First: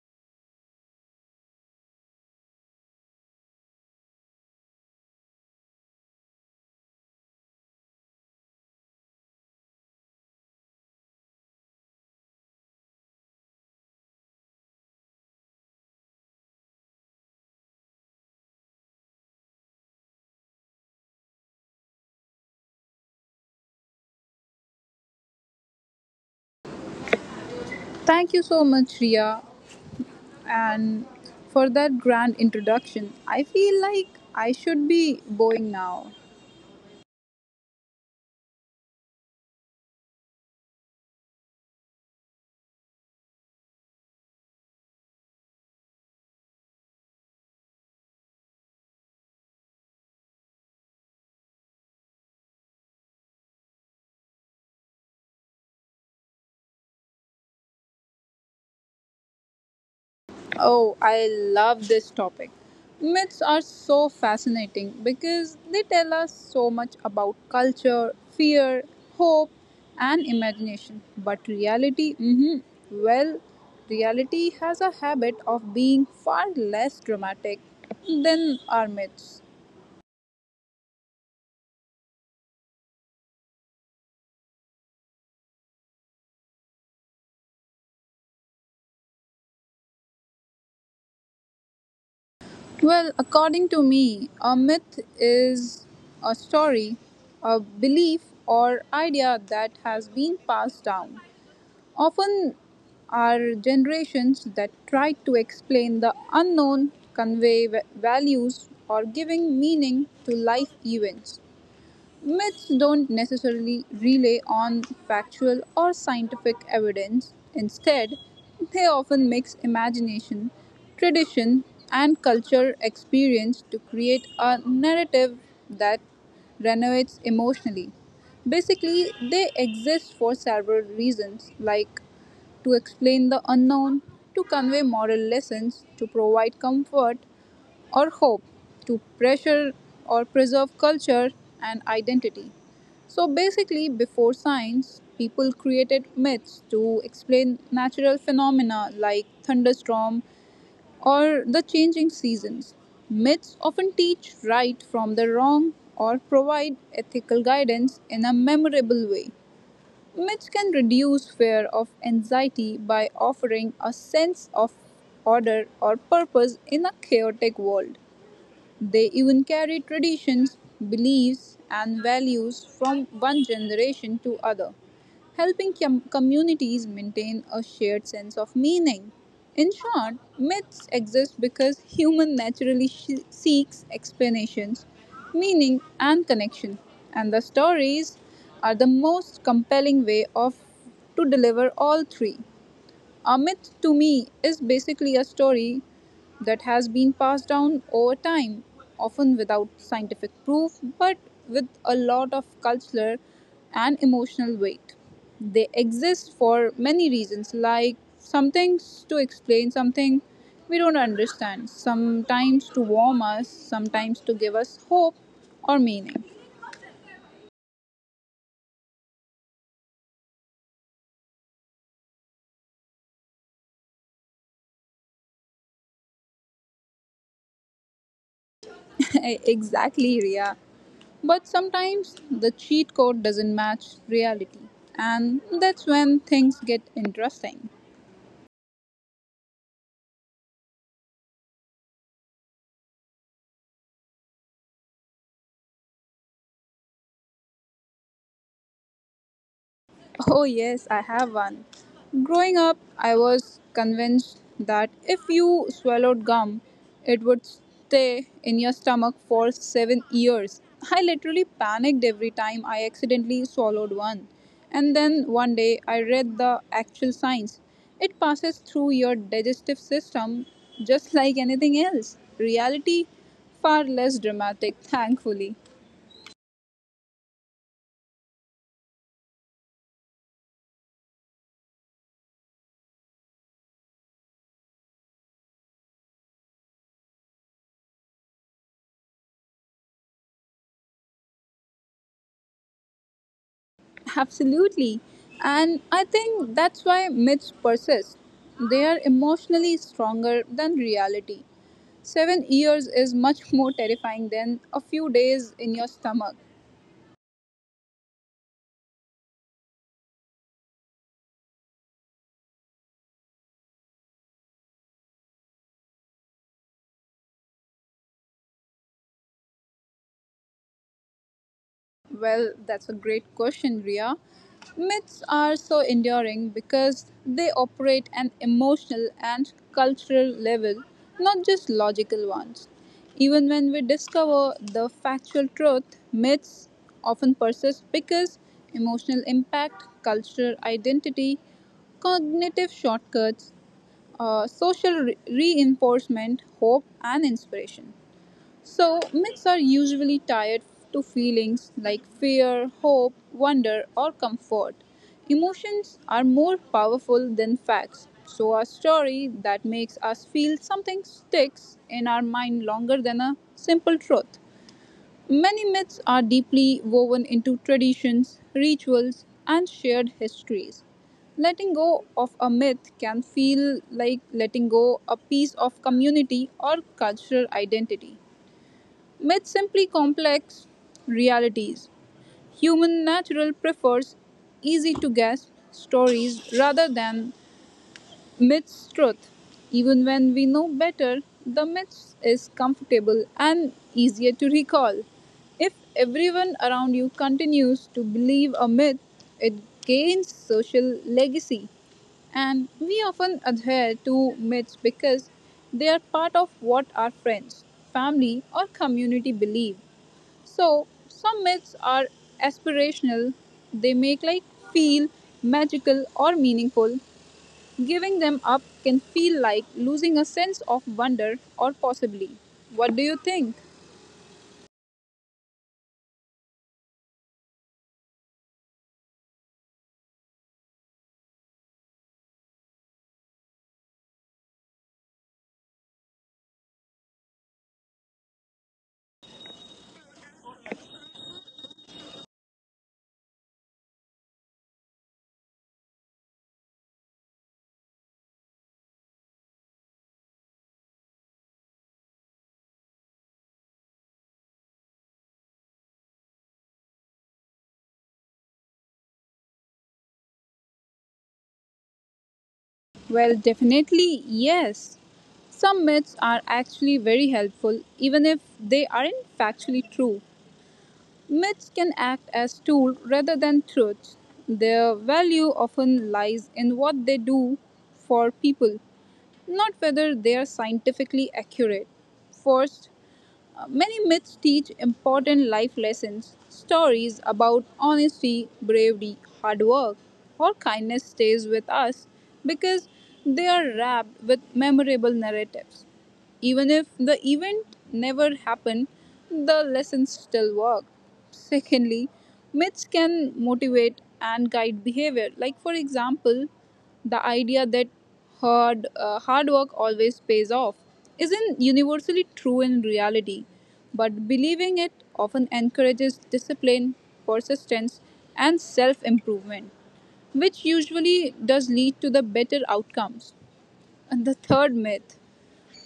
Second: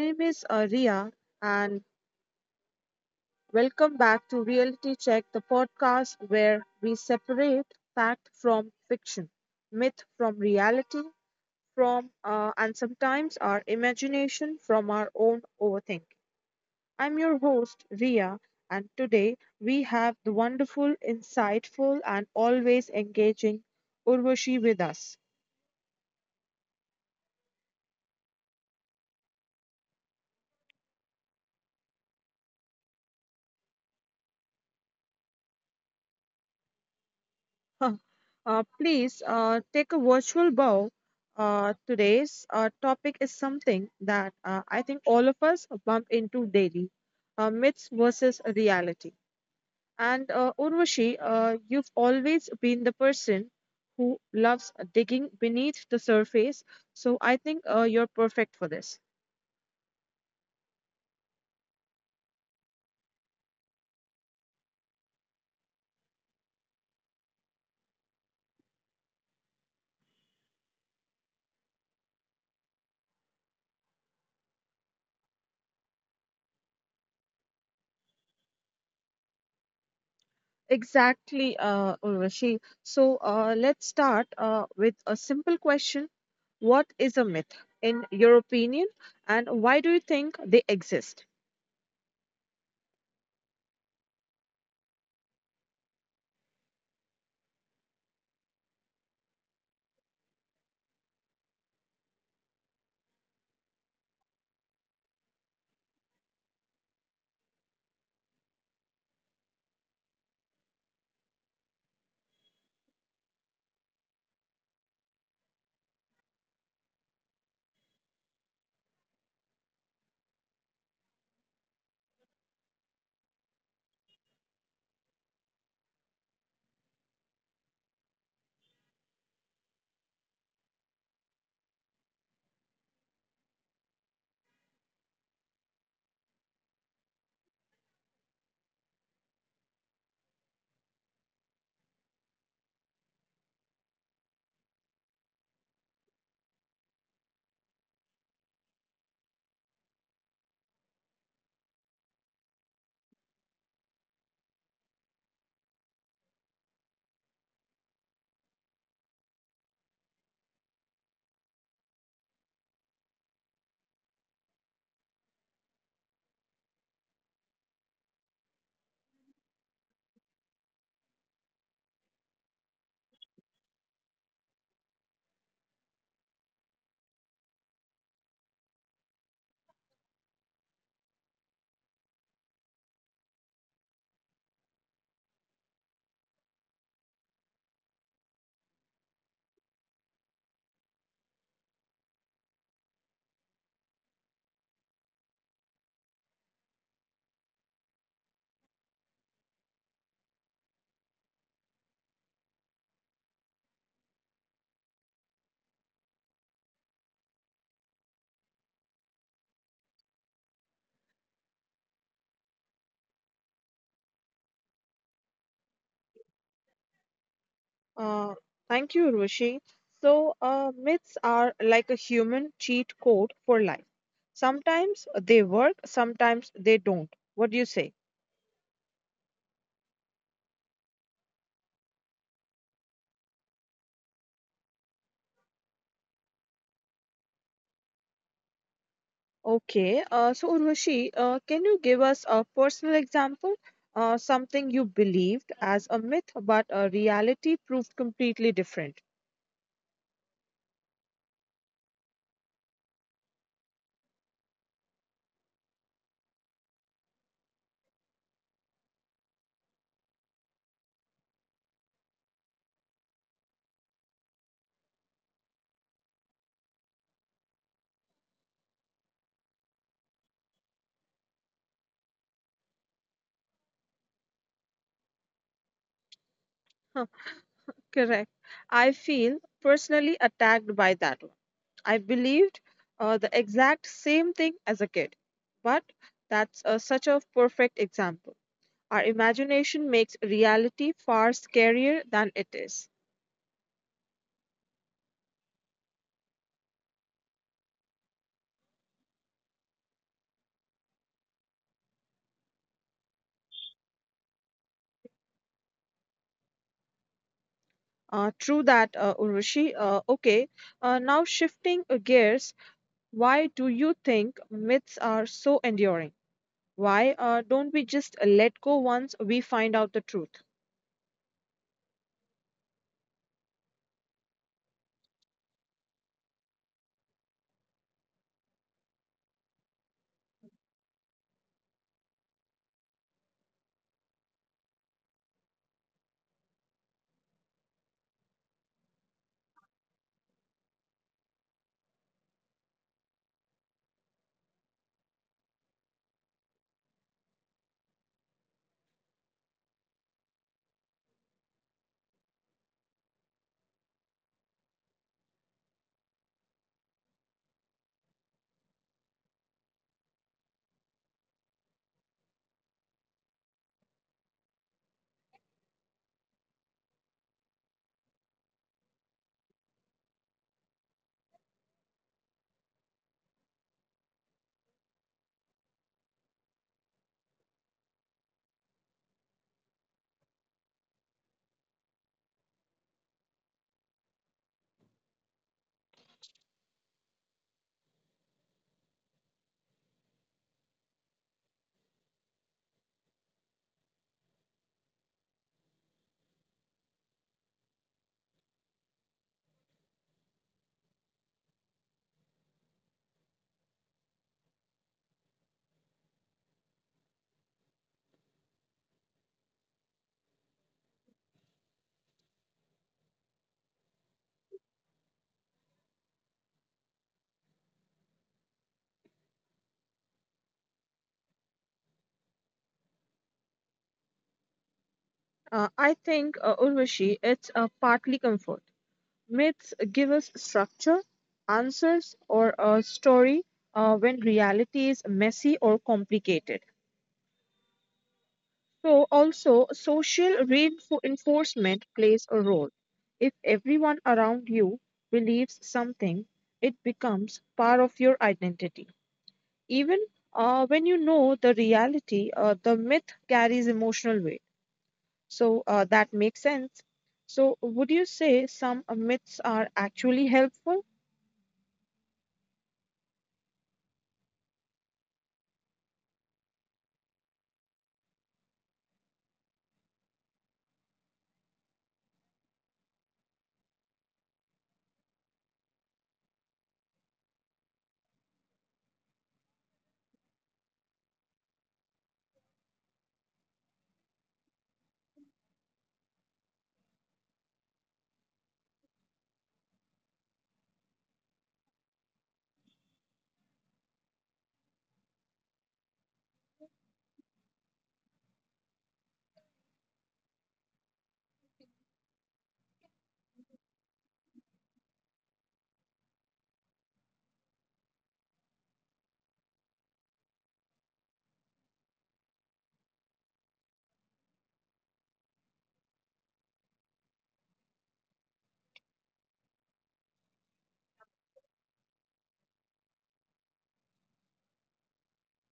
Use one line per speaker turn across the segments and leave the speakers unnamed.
name is Ria, and welcome back to Reality Check, the podcast where we separate fact from fiction, myth from reality, from and sometimes our imagination from our own overthinking. I'm your host, Ria, and today we have the wonderful, insightful, and always engaging Urvashi with us.
Thank you so much, Ria, and for that grand introduction. I feel like I should be going now.
Huh. Please take a virtual bow. Today's topic is something that I think all of us bump into daily, myths versus reality. And Urvashi, you've always been the person who loves digging beneath the surface, so I think you're perfect for this.
Oh, I love this topic. Myths are so fascinating because they tell us so much about culture, fear, hope, and imagination. But reality, well, reality has a habit of being far less dramatic than our myths.
Exactly, Urvashi. So let's start with a simple question. What is a myth, in your opinion, and why do you think they exist?
Well, according to me, a myth is a story, a belief, or idea that has been passed down. Often are generations that try to explain the unknown, convey values, or giving meaning to life events. Myths don't necessarily rely on factual or scientific evidence. Instead, they often mix imagination, tradition, and culture experience to create a narrative that resonates emotionally. Basically, they exist for several reasons, like to explain the unknown, to convey moral lessons, to provide comfort, or hope, to pressure or preserve culture and identity. So basically, before science, people created myths to explain natural phenomena like thunderstorm or the changing seasons. Myths often teach right from the wrong or provide ethical guidance in a memorable way. Myths can reduce fear of anxiety by offering a sense of order or purpose in a chaotic world. They even carry traditions, beliefs, and values from one generation to other, helping communities maintain a shared sense of meaning. In short, myths exist because human naturally seeks explanations, meaning, and connection, and the stories are the most compelling way of to deliver all three. A myth to me is basically a story that has been passed down over time, often without scientific proof, but with a lot of cultural and emotional weight. They exist for many reasons, like some to explain something we don't understand, sometimes to warm us, sometimes to give us hope or meaning.
Uh, Thank you, Urvashi. So, myths are like a human cheat code for life. Sometimes they work, sometimes they don't. What do you say?
Exactly, Ria. But sometimes the cheat code doesn't match reality, and that's when things get interesting.
Okay, so Urvashi, can you give us a personal example, something you believed as a myth, but a reality proved completely different?
Oh, yes, I have one. Growing up, I was convinced that if you swallowed gum, it would stay in your stomach for 7 years. I literally panicked every time I accidentally swallowed one. And then one day, I read the actual science. It passes through your digestive system just like anything else. Reality, far less dramatic, thankfully.
Huh. Correct. I feel personally attacked by that one. I believed the exact same thing as a kid, but that's such a perfect example. Our imagination makes reality far scarier than it is.
Absolutely. And I think that's why myths persist. They are emotionally stronger than reality. 7 years is much more terrifying than a few days in your stomach.
True that, Urvashi. Okay, now shifting gears, why do you think myths are so enduring? Why don't we just let go once we find out the truth?
Well, that's a great question, Ria. Myths are so enduring because they operate an emotional and cultural level, not just logical ones. Even when we discover the factual truth, myths often persist because emotional impact, cultural identity, cognitive shortcuts, social reinforcement, hope, and inspiration. So, myths are usually tied to feelings like fear, hope, wonder, or comfort. Emotions are more powerful than facts, so a story that makes us feel something sticks in our mind longer than a simple truth. Many myths are deeply woven into traditions, rituals, and shared histories. Letting go of a myth can feel like letting go a piece of community or cultural identity. Myths simply complex realities. Human natural prefers easy to guess stories rather than myths truth. Even when we know better, the myths is comfortable and easier to recall. If everyone around you continues to believe a myth, it gains social legacy. And we often adhere to myths because they are part of what our friends, family, or community believe. So some myths are aspirational. They make like feel magical or meaningful. Giving them up can feel like losing a sense of wonder or possibly. What do you think?
I think, Urvashi, it's partly comfort. Myths give us structure, answers, or a story when reality is messy or complicated. So, also, social reinforcement plays a role. If everyone around you believes something, it becomes part of your identity. Even when you know the reality, the myth carries emotional weight. So, that makes sense. So, would you say some myths are actually helpful?
Well, definitely yes. Some myths are actually very helpful even if they aren't factually true. Myths can act as tools rather than truths. Their value often lies in what they do for people not whether they are scientifically accurate. First, many myths teach important life lessons. Stories about honesty, bravery, hard work, or kindness stays with us because they are wrapped with memorable narratives. Even if the event never happened, the lessons still work. Secondly, myths can motivate and guide behavior. Like, for example, the idea that hard work always pays off isn't universally true in reality, but believing it often encourages discipline, persistence, and self improvement, which usually does lead to the better outcomes. And the third myth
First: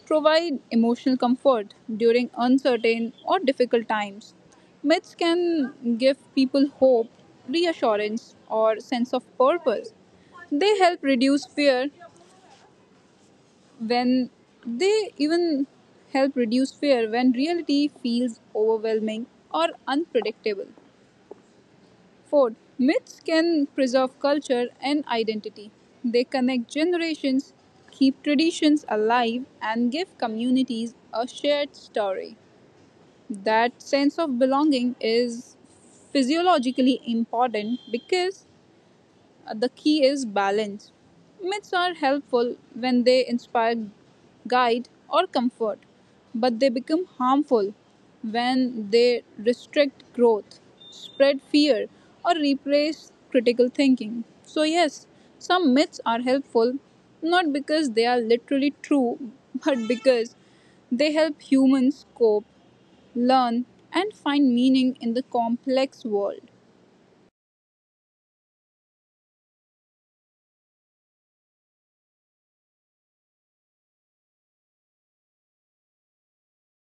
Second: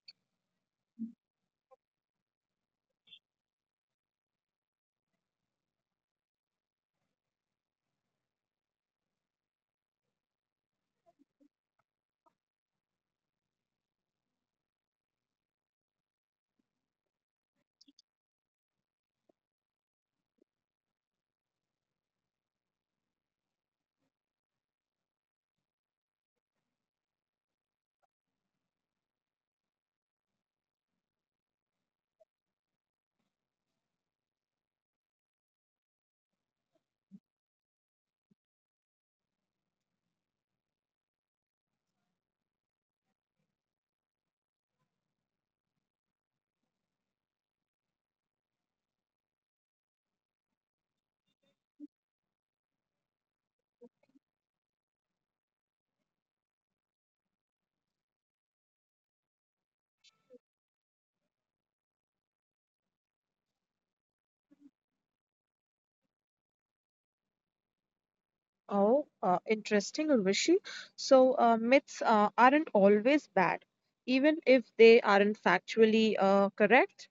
provide emotional comfort during uncertain or difficult times. Myths can give people hope, reassurance, or sense of purpose. They help reduce fear when they even help reduce fear when reality feels overwhelming or unpredictable. Fourth, myths can preserve culture and identity. They connect generations, keep traditions alive, and give communities a shared story. That sense of belonging is physiologically important because the key is balance. Myths are helpful when they inspire, guide, or comfort, but they become harmful when they restrict growth, spread fear, or replace critical thinking. So, yes, some myths are helpful not because they are literally true, but because they help humans cope, learn, and find meaning in the complex world.
Oh, interesting, Urvashi. So, myths aren't always bad, even if they aren't factually correct.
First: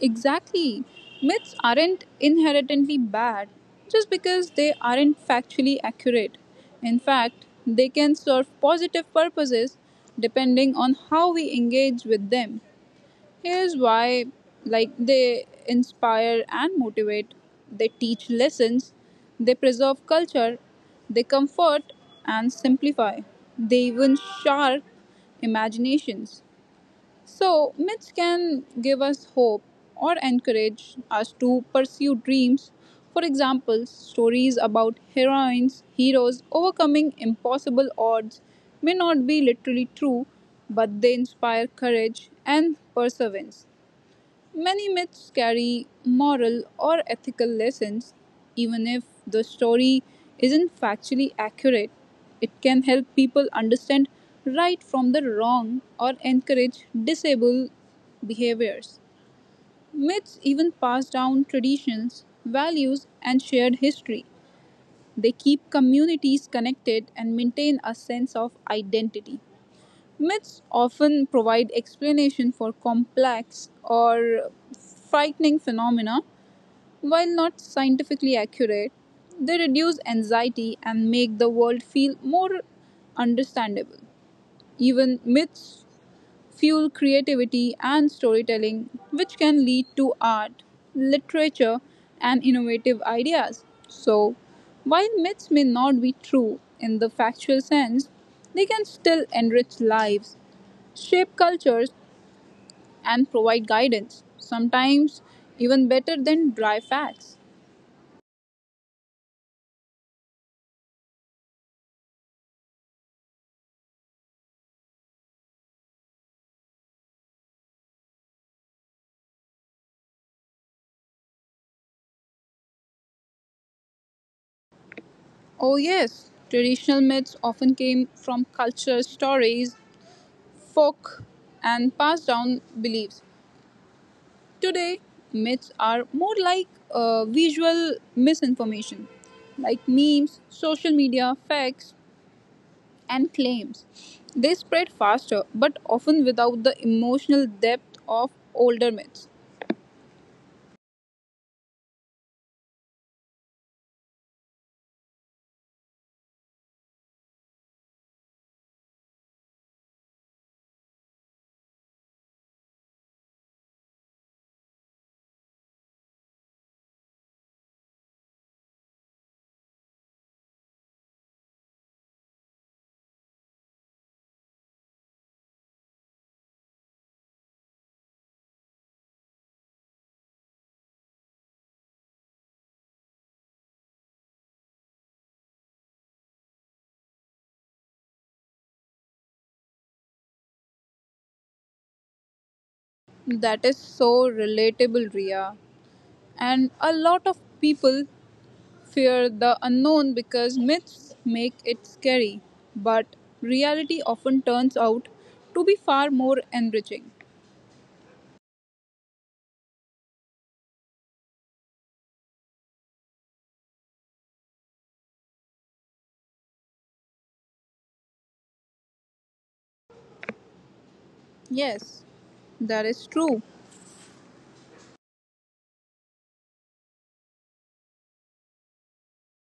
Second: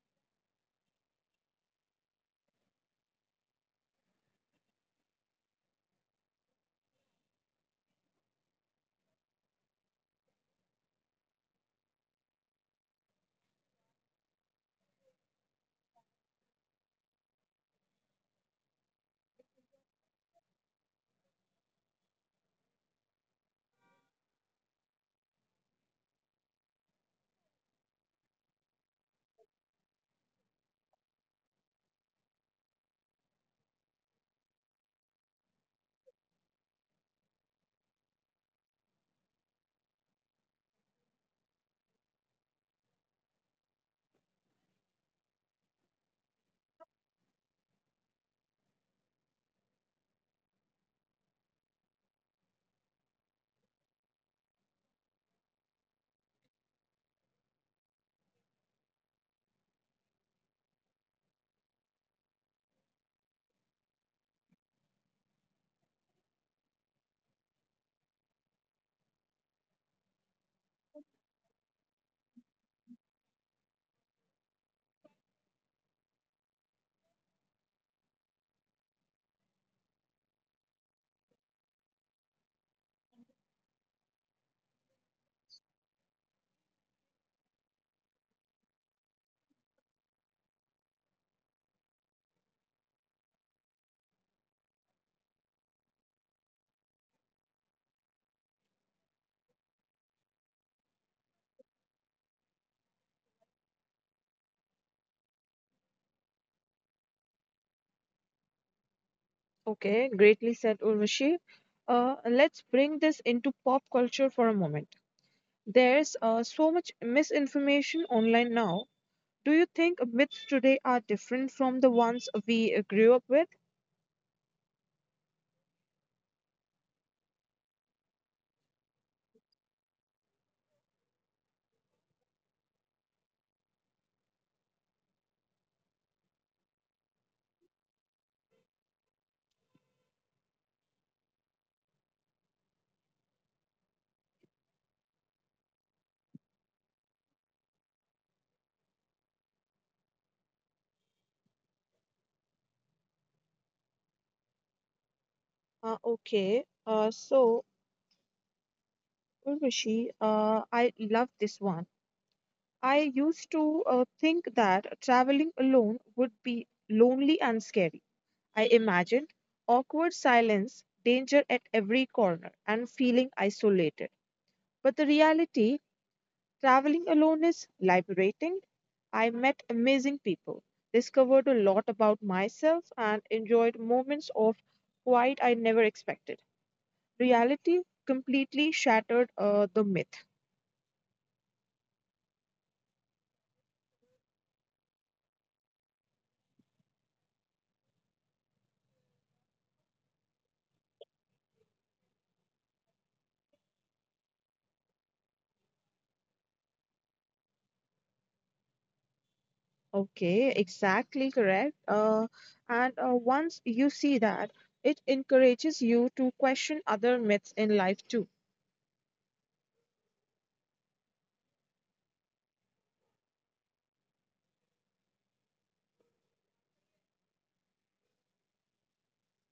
Exactly. Myths aren't inherently bad just because they aren't factually accurate. In fact, they can serve positive purposes depending on how we engage with them. Here's why like they inspire and motivate, they teach lessons, they preserve culture, they comfort and simplify. They even sharp imaginations. So, myths can give us hope or encourage us to pursue dreams. For example, stories about heroines, heroes overcoming impossible odds may not be literally true, but they inspire courage and perseverance. Many myths carry moral or ethical lessons, even if the story isn't factually accurate. It can help people understand right from the wrong or encourage disable behaviors. Myths even pass down traditions, values, and shared history. They keep communities connected and maintain a sense of identity. Myths often provide explanation for complex or frightening phenomena, while not scientifically accurate. They reduce anxiety and make the world feel more understandable. Even myths fuel creativity and storytelling, which can lead to art, literature, and innovative ideas. So, while myths may not be true in the factual sense, they can still enrich lives, shape cultures, and provide guidance, sometimes even better than dry facts.
Okay, greatly said Urvashi. Let's bring this into pop culture for a moment. There's so much misinformation online now. Do you think myths today are different from the ones we grew up with?
Oh, yes, traditional myths often came from culture stories, folk, and passed down beliefs. Today, myths are more like visual misinformation, like memes, social media, facts, and claims. They spread faster, but often without the emotional depth of older myths.
Okay, so Urvashi, I love this one. I used to think that traveling alone would be lonely and scary. I imagined awkward silence, danger at every corner, and feeling isolated. But the reality, traveling alone is liberating. I met amazing people, discovered a lot about myself, and enjoyed moments of quiet I never expected. Reality completely shattered the myth.
That is so relatable, Ria. And a lot of people fear the unknown because myths make it scary. But reality often turns out to be far more enriching.
Okay, exactly correct. And once you see that, it encourages you to question other myths in life too.
Yes, that is true.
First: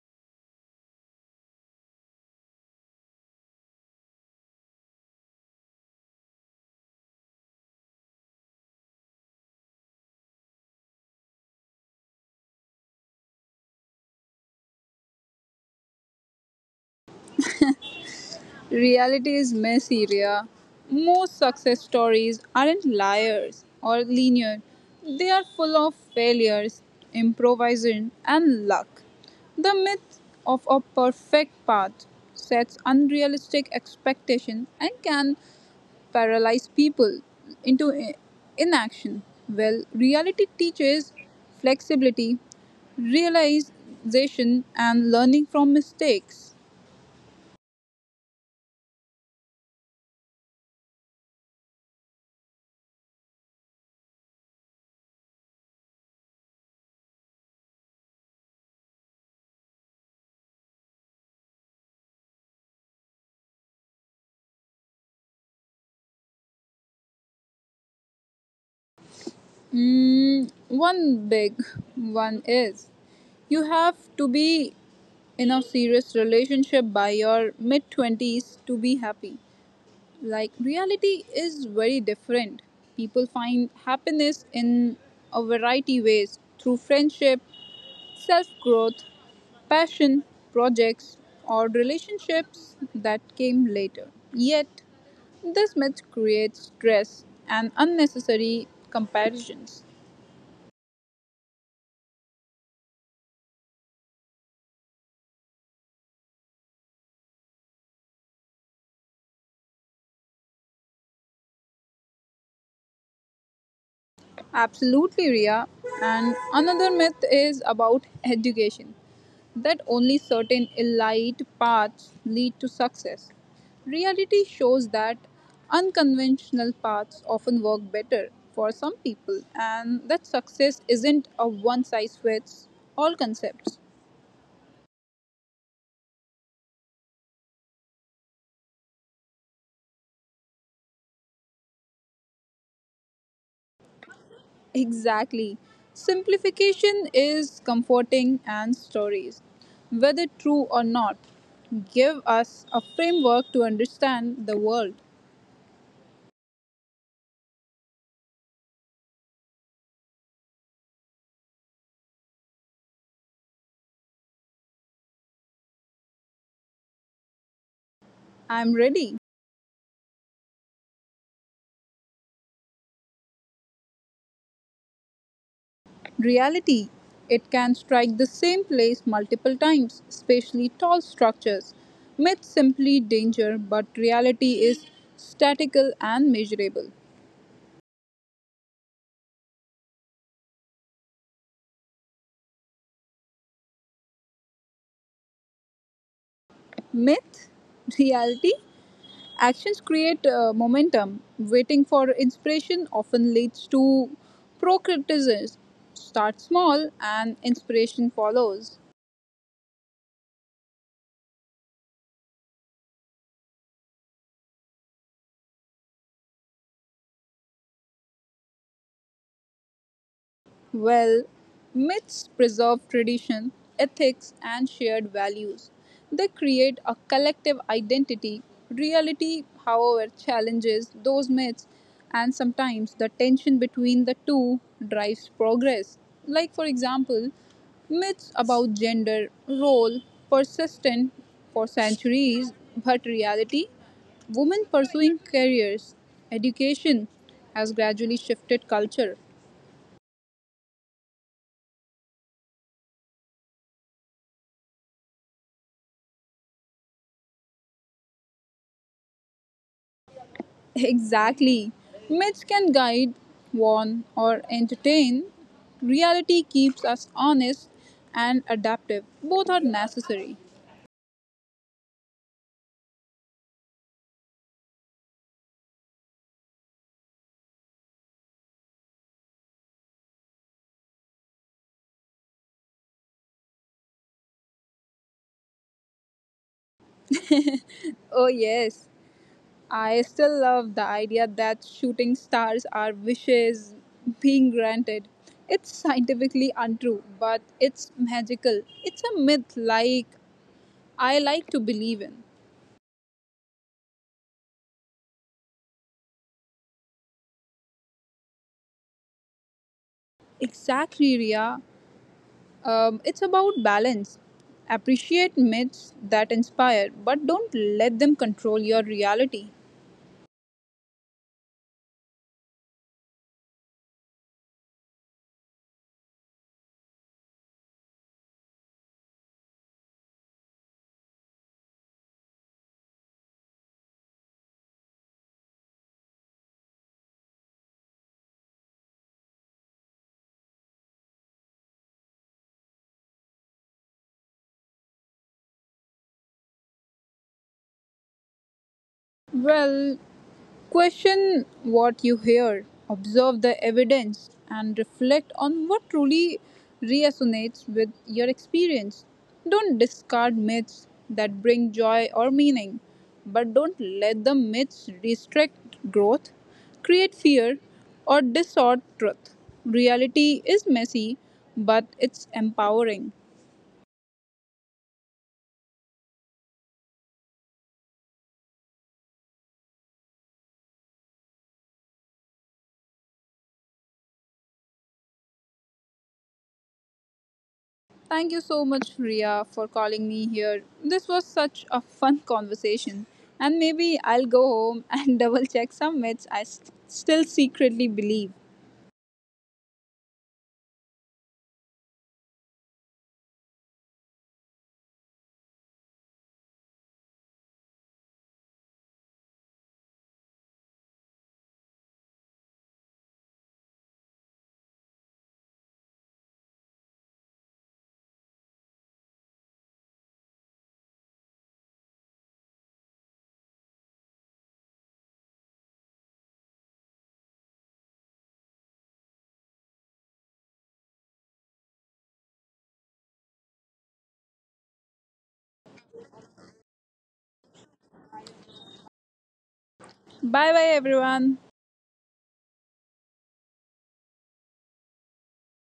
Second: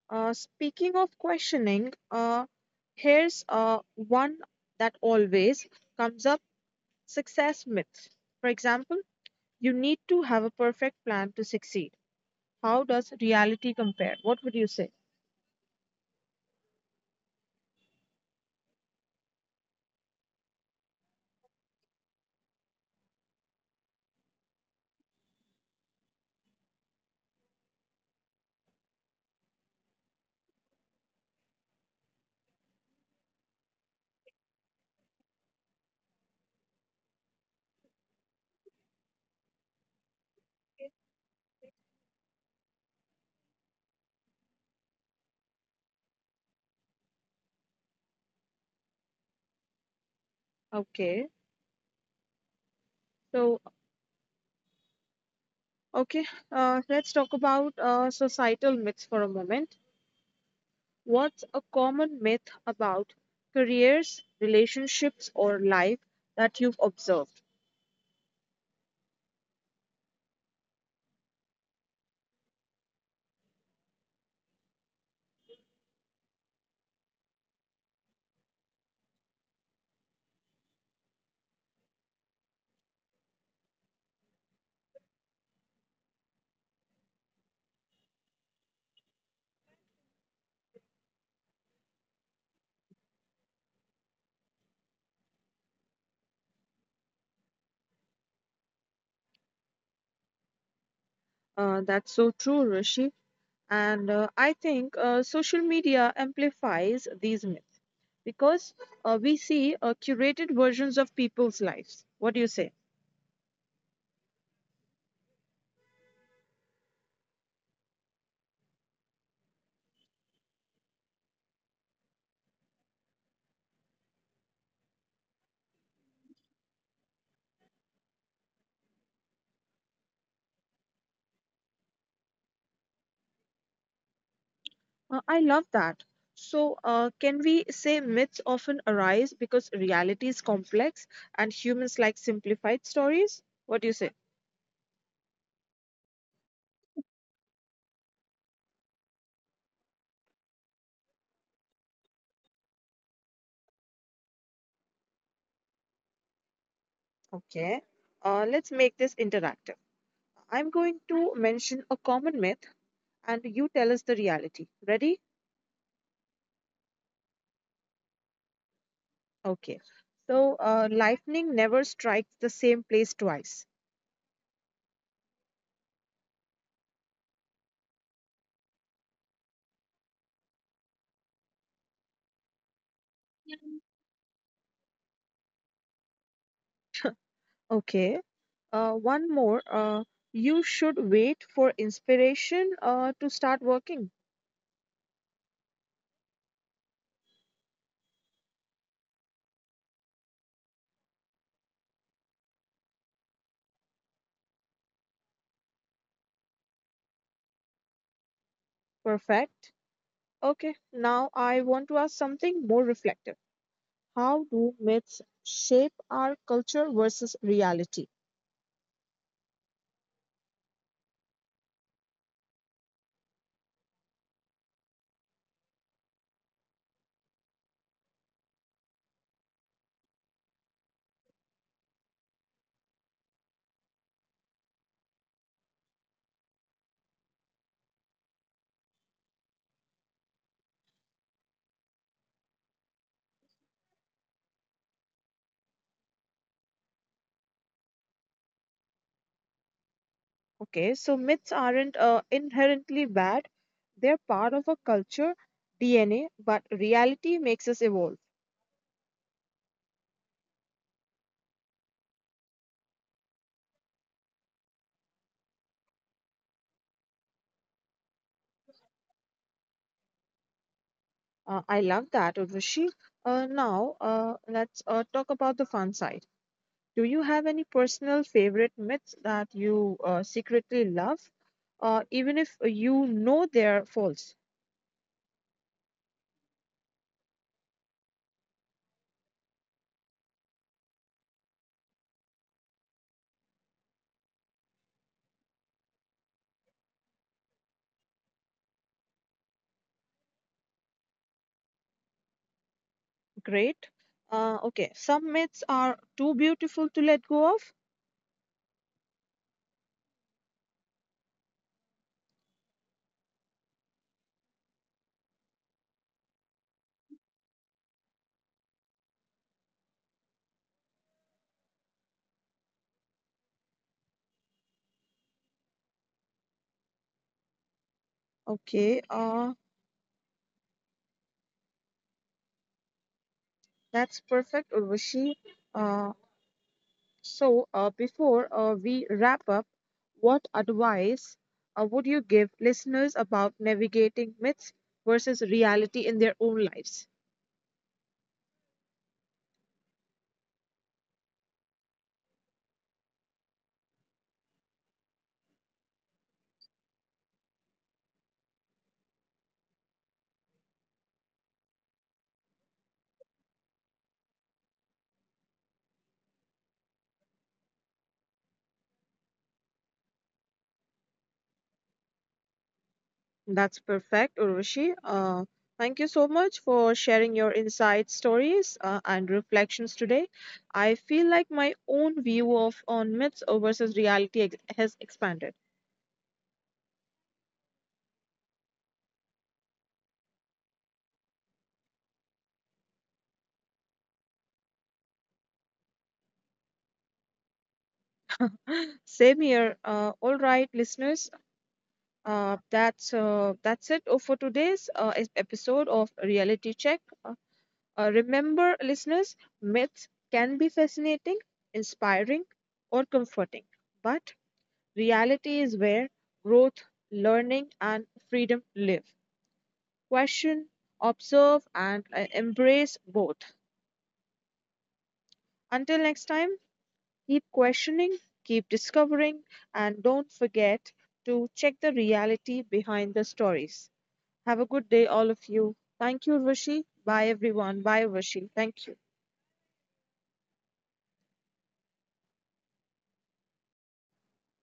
Speaking of questioning, here's one that always comes up. Success myths. For example, you need to have a perfect plan to succeed. How does reality compare? What would you say?
Reality is messy, Ria. Most success stories aren't liars or linear. They are full of failures, improvisation, and luck. The myth of a perfect path sets unrealistic expectations and can paralyze people into inaction. Well, reality teaches flexibility, realization, and learning from mistakes.
Okay. So, okay, let's talk about societal myths for a moment. What's a common myth about careers, relationships, or life that you've observed?
One big one is you have to be in a serious relationship by your mid 20s to be happy. Like, reality is very different. People find happiness in a variety ways through friendship, self growth, passion, projects, or relationships that came later. Yet, this myth creates stress and unnecessary comparisons.
That's so true, Rishi. And I think social media amplifies these myths because we see curated versions of people's lives. What do you say?
Absolutely, Ria. And another myth is about education that only certain elite paths lead to success. Reality shows that unconventional paths often work better for some people, and that success isn't a one size fits all concept.
I love that. So, can we say myths often arise because reality is complex and humans like simplified stories? What do you say?
Exactly. Simplification is comforting, and stories, whether true or not, give us a framework to understand the world.
Okay. Let's make this interactive. I'm going to mention a common myth and you tell us the reality. Ready?
I'm ready.
Okay. So, lightning never strikes the same place twice.
Reality. It can strike the same place multiple times, especially tall structures. Myth simply danger, but reality is statical and measurable.
Okay. One more. You should wait for inspiration to start working.
Myth, reality, actions create momentum. Waiting for inspiration often leads to procrastination. Start small and inspiration follows.
Perfect. Okay, now I want to ask something more reflective. How do myths shape our culture versus reality?
Well, myths preserve tradition, ethics, and shared values. They create a collective identity. Reality, however, challenges those myths, and sometimes the tension between the two drives progress. Like, for example, myths about gender role persistent for centuries, but reality women pursuing careers, education has gradually shifted culture.
Okay, so myths aren't inherently bad, they're part of a culture DNA, but reality makes us evolve.
Exactly. Myths can guide, warn, or entertain. Reality keeps us honest and adaptive. Both are necessary.
I love that, Urvashi. Now, let's talk about the fun side. Do you have any personal favorite myths that you secretly love, even if you know they're false?
Oh, yes. I still love the idea that shooting stars are wishes being granted. It's scientifically untrue, but it's magical. It's a myth like I like to believe in.
Great. Okay. Some myths are too beautiful to let go of.
Exactly, Ria. It's about balance. Appreciate myths that inspire, but don't let them control your reality.
Okay. That's perfect, Urvashi. Uh, so, before we wrap up, what advice would you give listeners about navigating myths versus reality in their own lives?
Well, question what you hear, observe the evidence, and reflect on what truly resonates with your experience. Don't discard myths that bring joy or meaning, but don't let the myths restrict growth, create fear, or distort truth. Reality is messy, but it's empowering.
That's perfect, Urvashi. Thank you so much for sharing your insights, stories, and reflections today. I feel like my own view of on myths versus reality has expanded.
Thank you so much, Ria, for calling me here. This was such a fun conversation. And maybe I'll go home and double check some myths I still secretly believe.
Same here. All right, listeners. That's it for today's episode of Reality Check. Remember, listeners, myths can be fascinating, inspiring, or comforting, but reality is where growth, learning, and freedom live. Question, observe, and embrace both. Until next time, keep questioning, keep discovering, and don't forget to check the reality behind the stories. Have a good day, all of you. Thank you, Urvashi. Bye, everyone. Bye, Urvashi. Thank you.
Bye bye, everyone.